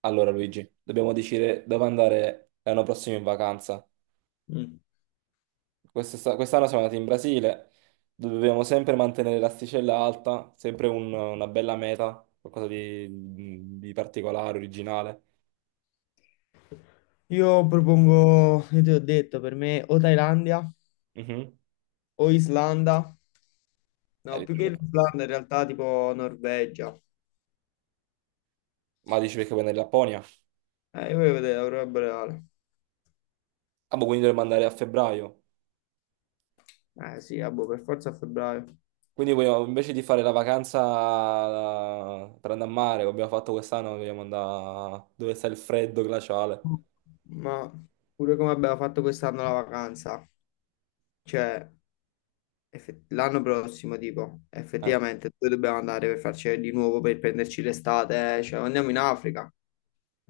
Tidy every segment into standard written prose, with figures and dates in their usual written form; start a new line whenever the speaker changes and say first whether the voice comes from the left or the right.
right: Allora Luigi, dobbiamo decidere dove andare l'anno prossimo in vacanza.
left: Mm.
right: Quest'anno siamo andati in Brasile, dobbiamo sempre mantenere l'asticella alta, sempre una bella meta, qualcosa di particolare, originale.
left: Io propongo, io ti ho detto, per me o Thailandia
right: Mhm.
left: o Islanda. No,
right: Eh,
left: più che l'Islanda in realtà tipo Norvegia.
right: ma dici perché vuoi andare in Lapponia?
left: Io voglio vedere l'aurora boreale.
right: Ah, boh, quindi dovremmo andare a febbraio.
left: Eh sì, ah, boh, per forza a febbraio.
right: Invece di fare la vacanza per andare a mare, come abbiamo fatto quest'anno, vogliamo andare dove sta il freddo glaciale.
left: Ma pure come abbiamo fatto quest'anno la vacanza, cioè l'anno prossimo tipo,
right: Eh.
left: effettivamente dove dobbiamo andare per farci di nuovo per prenderci l'estate? Eh? Cioè andiamo in Africa.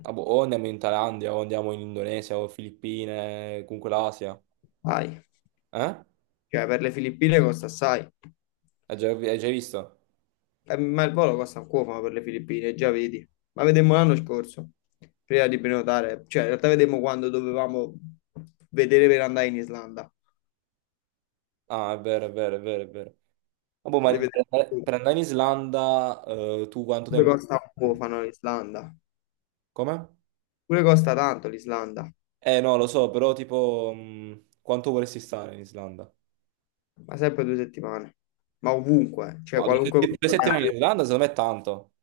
right: Ah, boh, o andiamo in Thailandia, o andiamo in Indonesia, o Filippine, comunque l'Asia.
left: Vai.
right: Eh?
left: Cioè, per le Filippine costa assai.
right: Hai già visto?
left: Ma il volo costa un cuofano per le Filippine, già vedi. Ma vedemmo l'anno scorso, prima di prenotare. Cioè, in realtà vedemmo quando dovevamo vedere per andare in Islanda.
right: Ah, è vero, è vero, è vero, è vero. Ah, boh, ma
left: Le
right: per
left: vedemmo
right: andare
left: tutte.
right: per andare in Islanda, tu quanto
left: Pure
right: tempo?
left: costa un cuofano l'Islanda.
right: Come?
left: Pure costa tanto l'Islanda.
right: No, lo so, però tipo, quanto vorresti stare in Islanda?
left: Ma sempre 2 settimane. Ma ovunque, cioè
right: Ma
left: qualunque
right: due
left: posto
right: settimane
left: andiamo.
right: in Islanda, secondo me è tanto.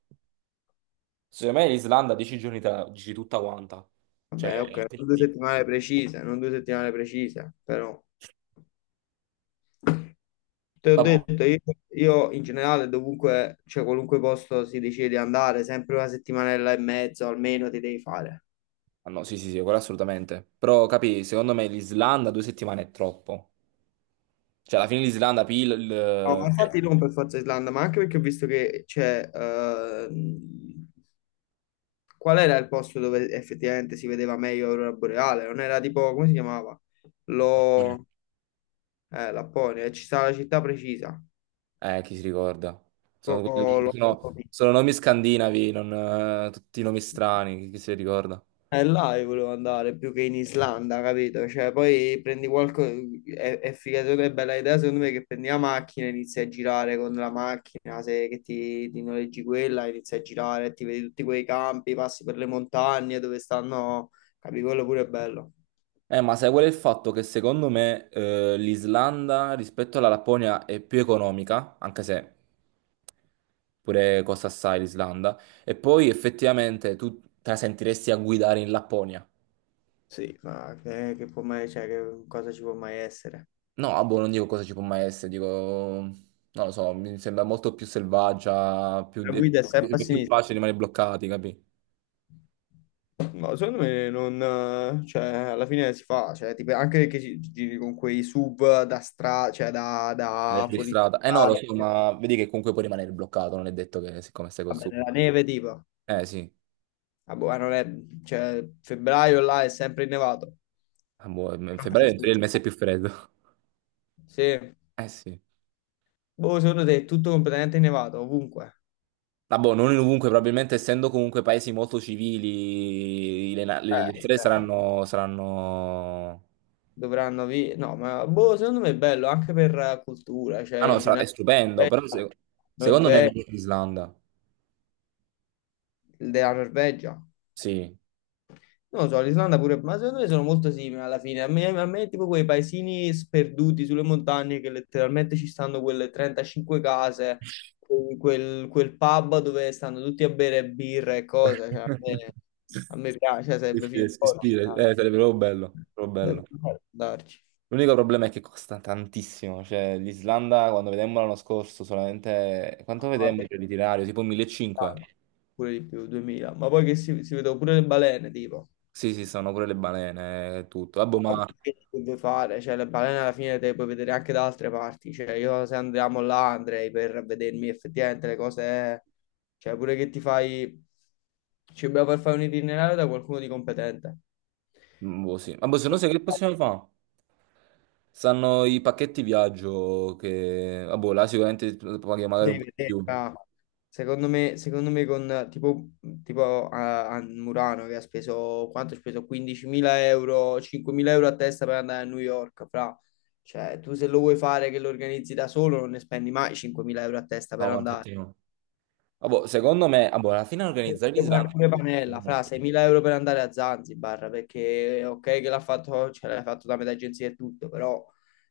right: Secondo me l'Islanda, 10 giorni te la dici tutta quanta. Cioè,
left: Vabbè, ok,
right: te-
left: non 2 settimane precise, non 2 settimane precise, però... Te ho
right: vabbè.
left: detto, io in generale dovunque, cioè qualunque posto si decide di andare, sempre una settimanella e mezzo almeno ti devi fare.
right: Ah, no, sì, sì, sì, quello assolutamente. Però, capi, secondo me l'Islanda 2 settimane è troppo. Cioè, alla fine l'Islanda.
left: No, ma infatti non per forza Islanda, ma anche perché ho visto che c'è. Qual era il posto dove effettivamente si vedeva meglio l'aurora boreale? Non era tipo, come si chiamava? Lo... Lapponia, ci sta la città precisa.
right: Chi si ricorda? Sono, quelli-
left: Lo- lo-
right: sono- sono nomi scandinavi, non, tutti nomi strani, chi si ricorda?
left: Là io volevo andare più che in Islanda, capito? Cioè, poi prendi qualche... È figato, è bella idea secondo me che prendi la macchina, inizi a girare con la macchina, se che ti noleggi quella, inizi a girare, ti vedi tutti quei campi, passi per le montagne dove stanno... Capi, quello pure è bello.
right: Ma sai qual è il fatto? Che secondo me l'Islanda rispetto alla Lapponia è più economica, anche se pure costa assai l'Islanda, e poi effettivamente tu te la sentiresti a guidare in Lapponia.
left: Sì, ma che può mai... Cioè, che cosa ci può mai essere?
right: No, ah, boh, non dico cosa ci può mai essere, dico, non lo so, mi sembra molto più selvaggia,
left: La
right: è
left: guida è sempre
right: più
left: a
right: è più
left: sinistra.
right: facile rimanere bloccati, capi?
left: No, secondo me non, cioè, alla fine si fa, cioè, tipo, anche che ci giri con quei sub da stra, cioè, da
right: Nella
left: fuori
right: strada. Eh no, lo
left: strada,
right: so, ma vedi che comunque puoi rimanere bloccato, non è detto che siccome stai col
left: vabbè,
right: sud.
left: nella neve, tipo,
right: Eh sì.
left: ah, boh, ma non è, cioè, febbraio là è sempre innevato.
right: Ah, boh, in
left: Non
right: febbraio
left: penso
right: in
left: che
right: teoria, è il mese più freddo.
left: Sì,
right: Eh sì.
left: boh, secondo te è tutto completamente innevato, ovunque.
right: Ah, boh, non in ovunque, probabilmente essendo comunque paesi molto civili, le strade
left: Sì.
right: saranno.
left: Dovranno, vi... no, ma, boh, secondo me è bello, anche per cultura, cioè,
right: Ah no,
left: in
right: sarà- È
left: generale,
right: stupendo, però secondo me è
left: Norvegia,
right: meglio che l'Islanda,
left: della Norvegia.
right: sì.
left: Non lo so, l'Islanda pure, ma secondo me sono molto simili alla fine. A me tipo quei paesini sperduti sulle montagne che letteralmente ci stanno quelle 35 case, quel pub dove stanno tutti a bere birra e cose. Cioè, a me,
right: Sì,
left: a me piace, cioè,
right: sì,
left: sarebbe figo
right: si ispira,
left: andare.
right: sarebbe proprio bello, proprio
left: Sarebbe
right: bello.
left: figo andarci.
right: L'unico problema è che costa tantissimo, cioè l'Islanda quando vedemmo l'anno scorso solamente, quanto vedemmo
left: Vabbè,
right: il l'itinerario? Tipo 1500?
left: pure di più, 2000. Ma poi che si vedono pure le balene, tipo.
right: Sì, sì, sono pure le balene e tutto. Vabbè,
left: Vabbè,
right: ma,
left: che deve fare, cioè le balene alla fine te le puoi vedere anche da altre parti, cioè io se andiamo là andrei per vedermi effettivamente le cose, cioè pure che ti fai, ci dobbiamo per fare un itinerario da qualcuno di competente.
right: mm, boh, sì. Vabbè, se no sai che possiamo fare? Stanno i pacchetti viaggio che, vabbè, là sicuramente paghi magari
left: Cosa
right: un
left: di
right: po' di
left: vedere,
right: più.
left: ah. Secondo me con tipo a Murano che ha speso, quanto ha speso? 15.000 euro, 5.000 euro a testa per andare a New York, fra. Cioè, tu se lo vuoi fare che lo organizzi da solo non ne spendi mai 5.000 euro a testa
right: No,
left: per
right: ma
left: andare.
right: infatti no. Vabbè, secondo me, vabbè, alla fine organizzare
left: Sembra
right: l'Islanda.
left: pure Panella, fra 6.000 euro per andare a Zanzibar, perché ok che l'ha fatto, ce l'hai fatto da metà agenzia e tutto, però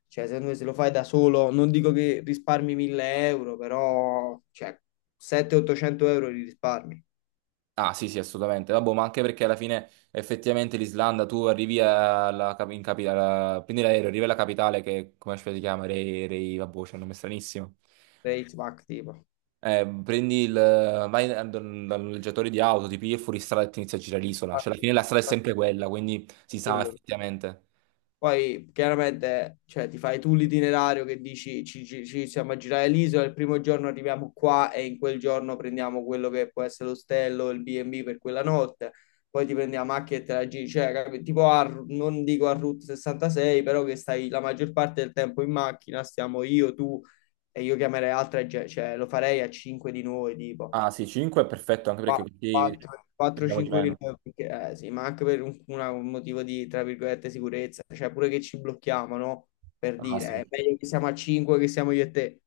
left: cioè, secondo me se lo fai da solo, non dico che risparmi 1.000 euro, però cioè, 700-800 euro li risparmi.
right: Ah, sì, sì, assolutamente. Vabbè, ma anche perché alla fine effettivamente l'Islanda, tu arrivi alla, cap- in capi- alla- prendi l'aereo, arrivi alla capitale che, come si chiama, vabbè, c'è un nome stranissimo.
left: Rate, Mac, tipo.
right: Prendi vai dal noleggiatore di auto, ti pigli fuori strada e ti inizi a girare l'isola. Cioè, alla fine la strada è sempre quella, quindi si sa
left: Quello,
right: effettivamente.
left: poi chiaramente cioè, ti fai tu l'itinerario che dici ci siamo a girare l'isola, il primo giorno arriviamo qua e in quel giorno prendiamo quello che può essere l'ostello, il B&B per quella notte, poi ti prendi la macchina e te la giri, cioè tipo non dico a Route 66, però che stai la maggior parte del tempo in macchina, stiamo io, tu e io chiamerei altra gente, cioè lo farei a 5 di noi tipo.
right: Ah, sì, cinque è perfetto, anche perché così spendiamo di
left: 4-5
right: meno.
left: mila, perché, sì, ma anche per un motivo di, tra virgolette, sicurezza, cioè pure che ci blocchiamo, no? Per
right: Ah,
left: dire,
right: sì,
left: è meglio che siamo a 5 che siamo io e te,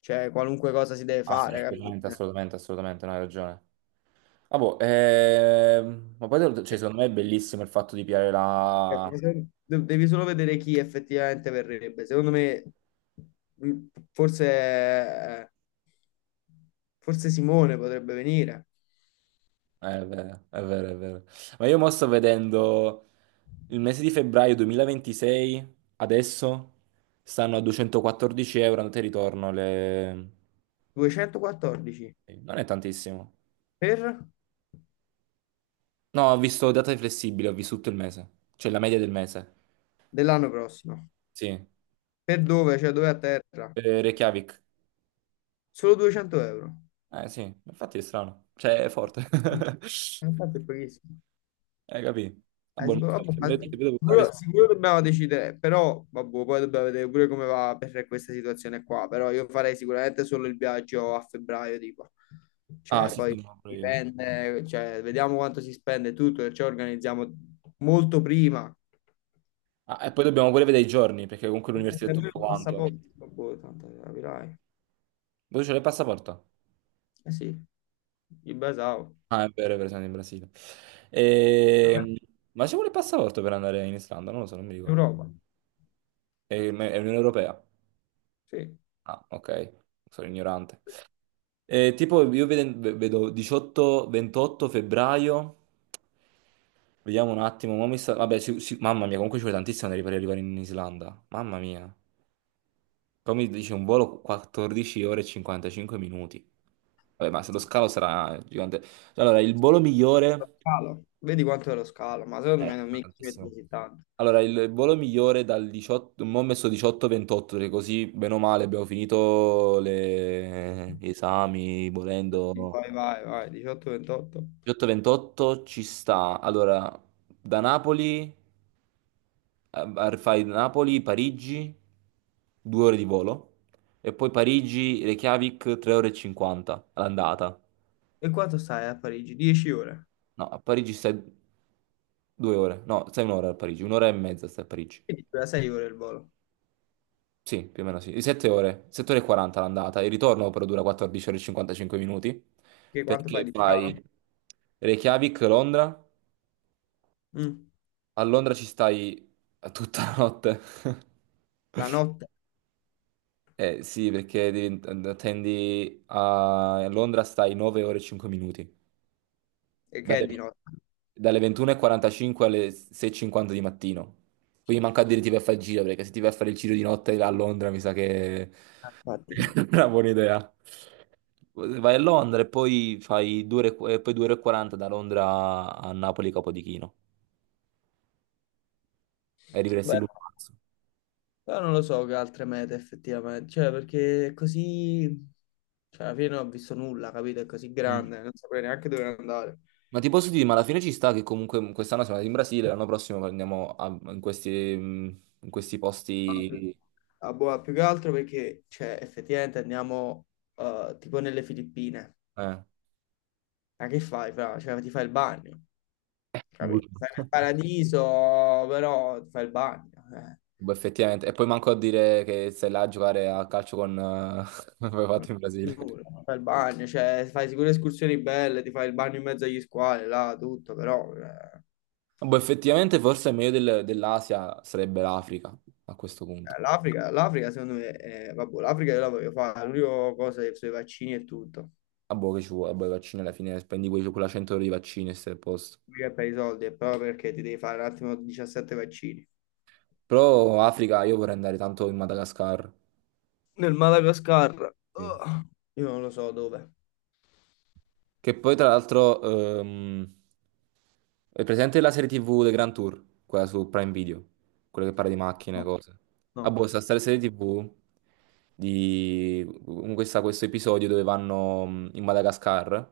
left: cioè qualunque cosa si deve
right: ah, sì,
left: fare, capito?
right: assolutamente, assolutamente, assolutamente, no, hai ragione. Ah, boh, ma poi, cioè, secondo me è bellissimo il fatto di piare la.
left: Devi solo vedere chi effettivamente verrebbe. Secondo me, mh, forse, forse Simone potrebbe venire.
right: Eh, è vero, è vero, è vero. Ma io mo sto vedendo il mese di febbraio 2026, adesso stanno a €214 andata e ritorno.
left: 214
right: Eh, non è tantissimo.
left: per
right: No, ho visto data flessibile, ho visto tutto il mese. Cioè la media del mese.
left: dell'anno prossimo.
right: Sì.
left: Per dove? Cioè dove a terra?
right: Reykjavik.
left: Solo 200 euro.
right: Eh sì, infatti è strano. Cioè è forte.
left: Sì. Infatti è pochissimo.
right: Hai capito? Ah, boh,
left: Sicuro, vabbè, ma
right: ma-
left: sicuro dobbiamo decidere, però vabbè, poi dobbiamo vedere pure come va per questa situazione qua. Però io farei sicuramente solo il viaggio a febbraio, tipo.
right: Ah,
left: Cioè,
right: sì,
left: poi
right: sì, no, pure io.
left: dipende, cioè, vediamo quanto si spende tutto, e ci organizziamo molto prima.
right: Ah, e poi dobbiamo pure vedere i giorni, perché comunque l'università è
left: Nemmeno
right: tutto
left: il
right: quanto.
left: passaporto, boh, tanto capirai.
right: Voi c'è il passaporto?
left: Eh sì, il basao.
right: Ah, è vero, siamo in Brasile. Ehm, Ma c'è pure il passaporto per andare in Islanda? Non lo so, non mi ricordo.
left: Europa,
right: È Unione Europea?
left: sì.
right: Ah, ok, sono ignorante. Tipo, io vedo 18-28 febbraio. Vediamo un attimo. Mo vabbè, mamma mia, comunque ci vuole tantissimo per arrivare in Islanda. Mamma mia. Però mi dice un volo 14 ore e 55 minuti. Vabbè, ma se lo scalo sarà gigante. Allora, il volo migliore.
left: Scalo. Vedi quanto è lo scalo, ma secondo me non
right: Sarà
left: mica ci metti
right: tantissimo.
left: così tanto.
right: Allora, il volo migliore dal 18. Mo' ho messo 18-28, perché così, bene o male, abbiamo finito gli esami, volendo.
left: Vai, vai, vai, 18-28.
right: 18-28 ci sta. Allora, da Napoli, fai Napoli, Parigi, due ore di volo. E poi Parigi, Reykjavik, 3 ore e 50 all'andata.
left: E quanto stai a Parigi? 10 ore.
right: No, a Parigi stai 2 ore. No, stai 1 ora a Parigi, 1 ora e mezza stai a Parigi.
left: Quindi dura 6 ore il volo.
right: Sì, più o meno sì. 7 ore, 7 ore e 40 l'andata. Il ritorno però dura 14 ore e 55 minuti.
left: Che quanto
right: Perché
left: fai di
right: fai
left: scalo?
right: Reykjavik, Londra.
left: Mm.
right: A Londra ci stai tutta la notte.
left: La notte?
right: Eh sì, perché attendi a Londra stai 9 ore e 5 minuti.
left: E che
right: Dalle
left: è di notte?
right: dalle 21:45 alle 6:50 di mattino. Quindi manca a dire ti vai a fare il giro, perché se ti vai a fare il giro di notte a Londra mi sa che
left: Ah, infatti.
right: non è una buona idea. Vai a Londra e poi fai 2 ore, e poi 2 ore e 40 da Londra a Napoli Capodichino e arriveresti
left: Beh,
right: l'uno marzo.
left: però non lo so che altre mete effettivamente. Cioè, perché è così... Cioè, alla fine non ho visto nulla, capito? È così
right: Mm.
left: grande, non saprei neanche dove andare.
right: Ma ti posso dire, ma alla fine ci sta che comunque quest'anno siamo andati in Brasile, l'anno prossimo andiamo in questi, mm, in questi posti.
left: A Boa più che altro perché, cioè, effettivamente andiamo tipo nelle Filippine.
right: Eh.
left: Ma che fai, fra? Cioè, ti fai il bagno, capito? Stai
right: Brutti.
left: nel paradiso, però ti fai il bagno, eh.
right: Boh, effettivamente. E poi manco a dire che sei là a giocare a calcio con, come hai
left: Non-
right: fatto in Brasile.
left: giuro, ti fai il bagno, cioè, fai sicure escursioni belle, ti fai il bagno in mezzo agli squali, là, tutto, però...
right: Boh, effettivamente forse meglio dell'Asia sarebbe l'Africa a questo punto.
left: l'Africa, l'Africa secondo me, vabbè, l'Africa io la voglio fare, l'unica cosa è sui vaccini e tutto.
right: Ah, boh, che ci vuole? Boh, i vaccini alla fine spendi quella €100 di vaccini e stai a posto.
left: Mica è per i soldi, è proprio perché ti devi fare un attimo 17 vaccini.
right: Però Africa, io vorrei andare tanto in Madagascar.
left: Nel Madagascar,
right: Sì.
left: oh, io non lo so dove.
right: Che poi tra l'altro, ehm, è presente la serie TV The Grand Tour, quella su Prime Video, quella che parla di macchine,
left: No,
right: cose. Ah,
left: no.
right: boh, sta serie TV di con questo episodio dove vanno in Madagascar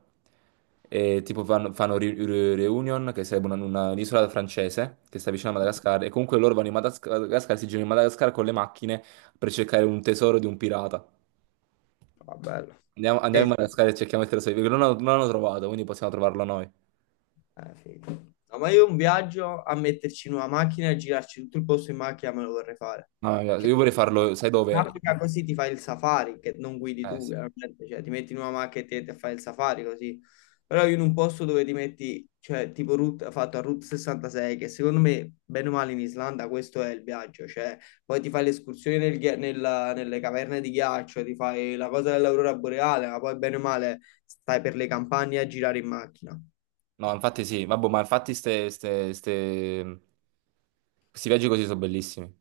right: e tipo fanno Reunion, che sarebbe un'isola francese che sta vicino a Madagascar, e comunque loro vanno Madagascar, si girano in Madagascar con le macchine per cercare un tesoro di un pirata.
left: Va bello.
right: Andiamo, andiamo
left: Eh,
right: in Madagascar e cerchiamo il tesoro, perché non l'hanno trovato, quindi possiamo trovarlo noi.
left: Figo. No, ma io un viaggio a metterci in una macchina e girarci tutto il posto in macchina me lo vorrei fare.
right: No,
left: Cioè,
right: io vorrei farlo, sai
left: in
right: dove?
left: Africa così ti fai il safari, che non guidi
right: Eh
left: tu,
right: sì.
left: chiaramente, cioè ti metti in una macchina e ti fai il safari così. Però io in un posto dove ti metti, cioè tipo route, fatto a Route 66, che secondo me, bene o male in Islanda, questo è il viaggio, cioè poi ti fai l'escursione nelle caverne di ghiaccio, ti fai la cosa dell'aurora boreale, ma poi bene o male stai per le campagne a girare in macchina.
right: No, infatti sì, vabbè, ma infatti questi viaggi così sono bellissimi.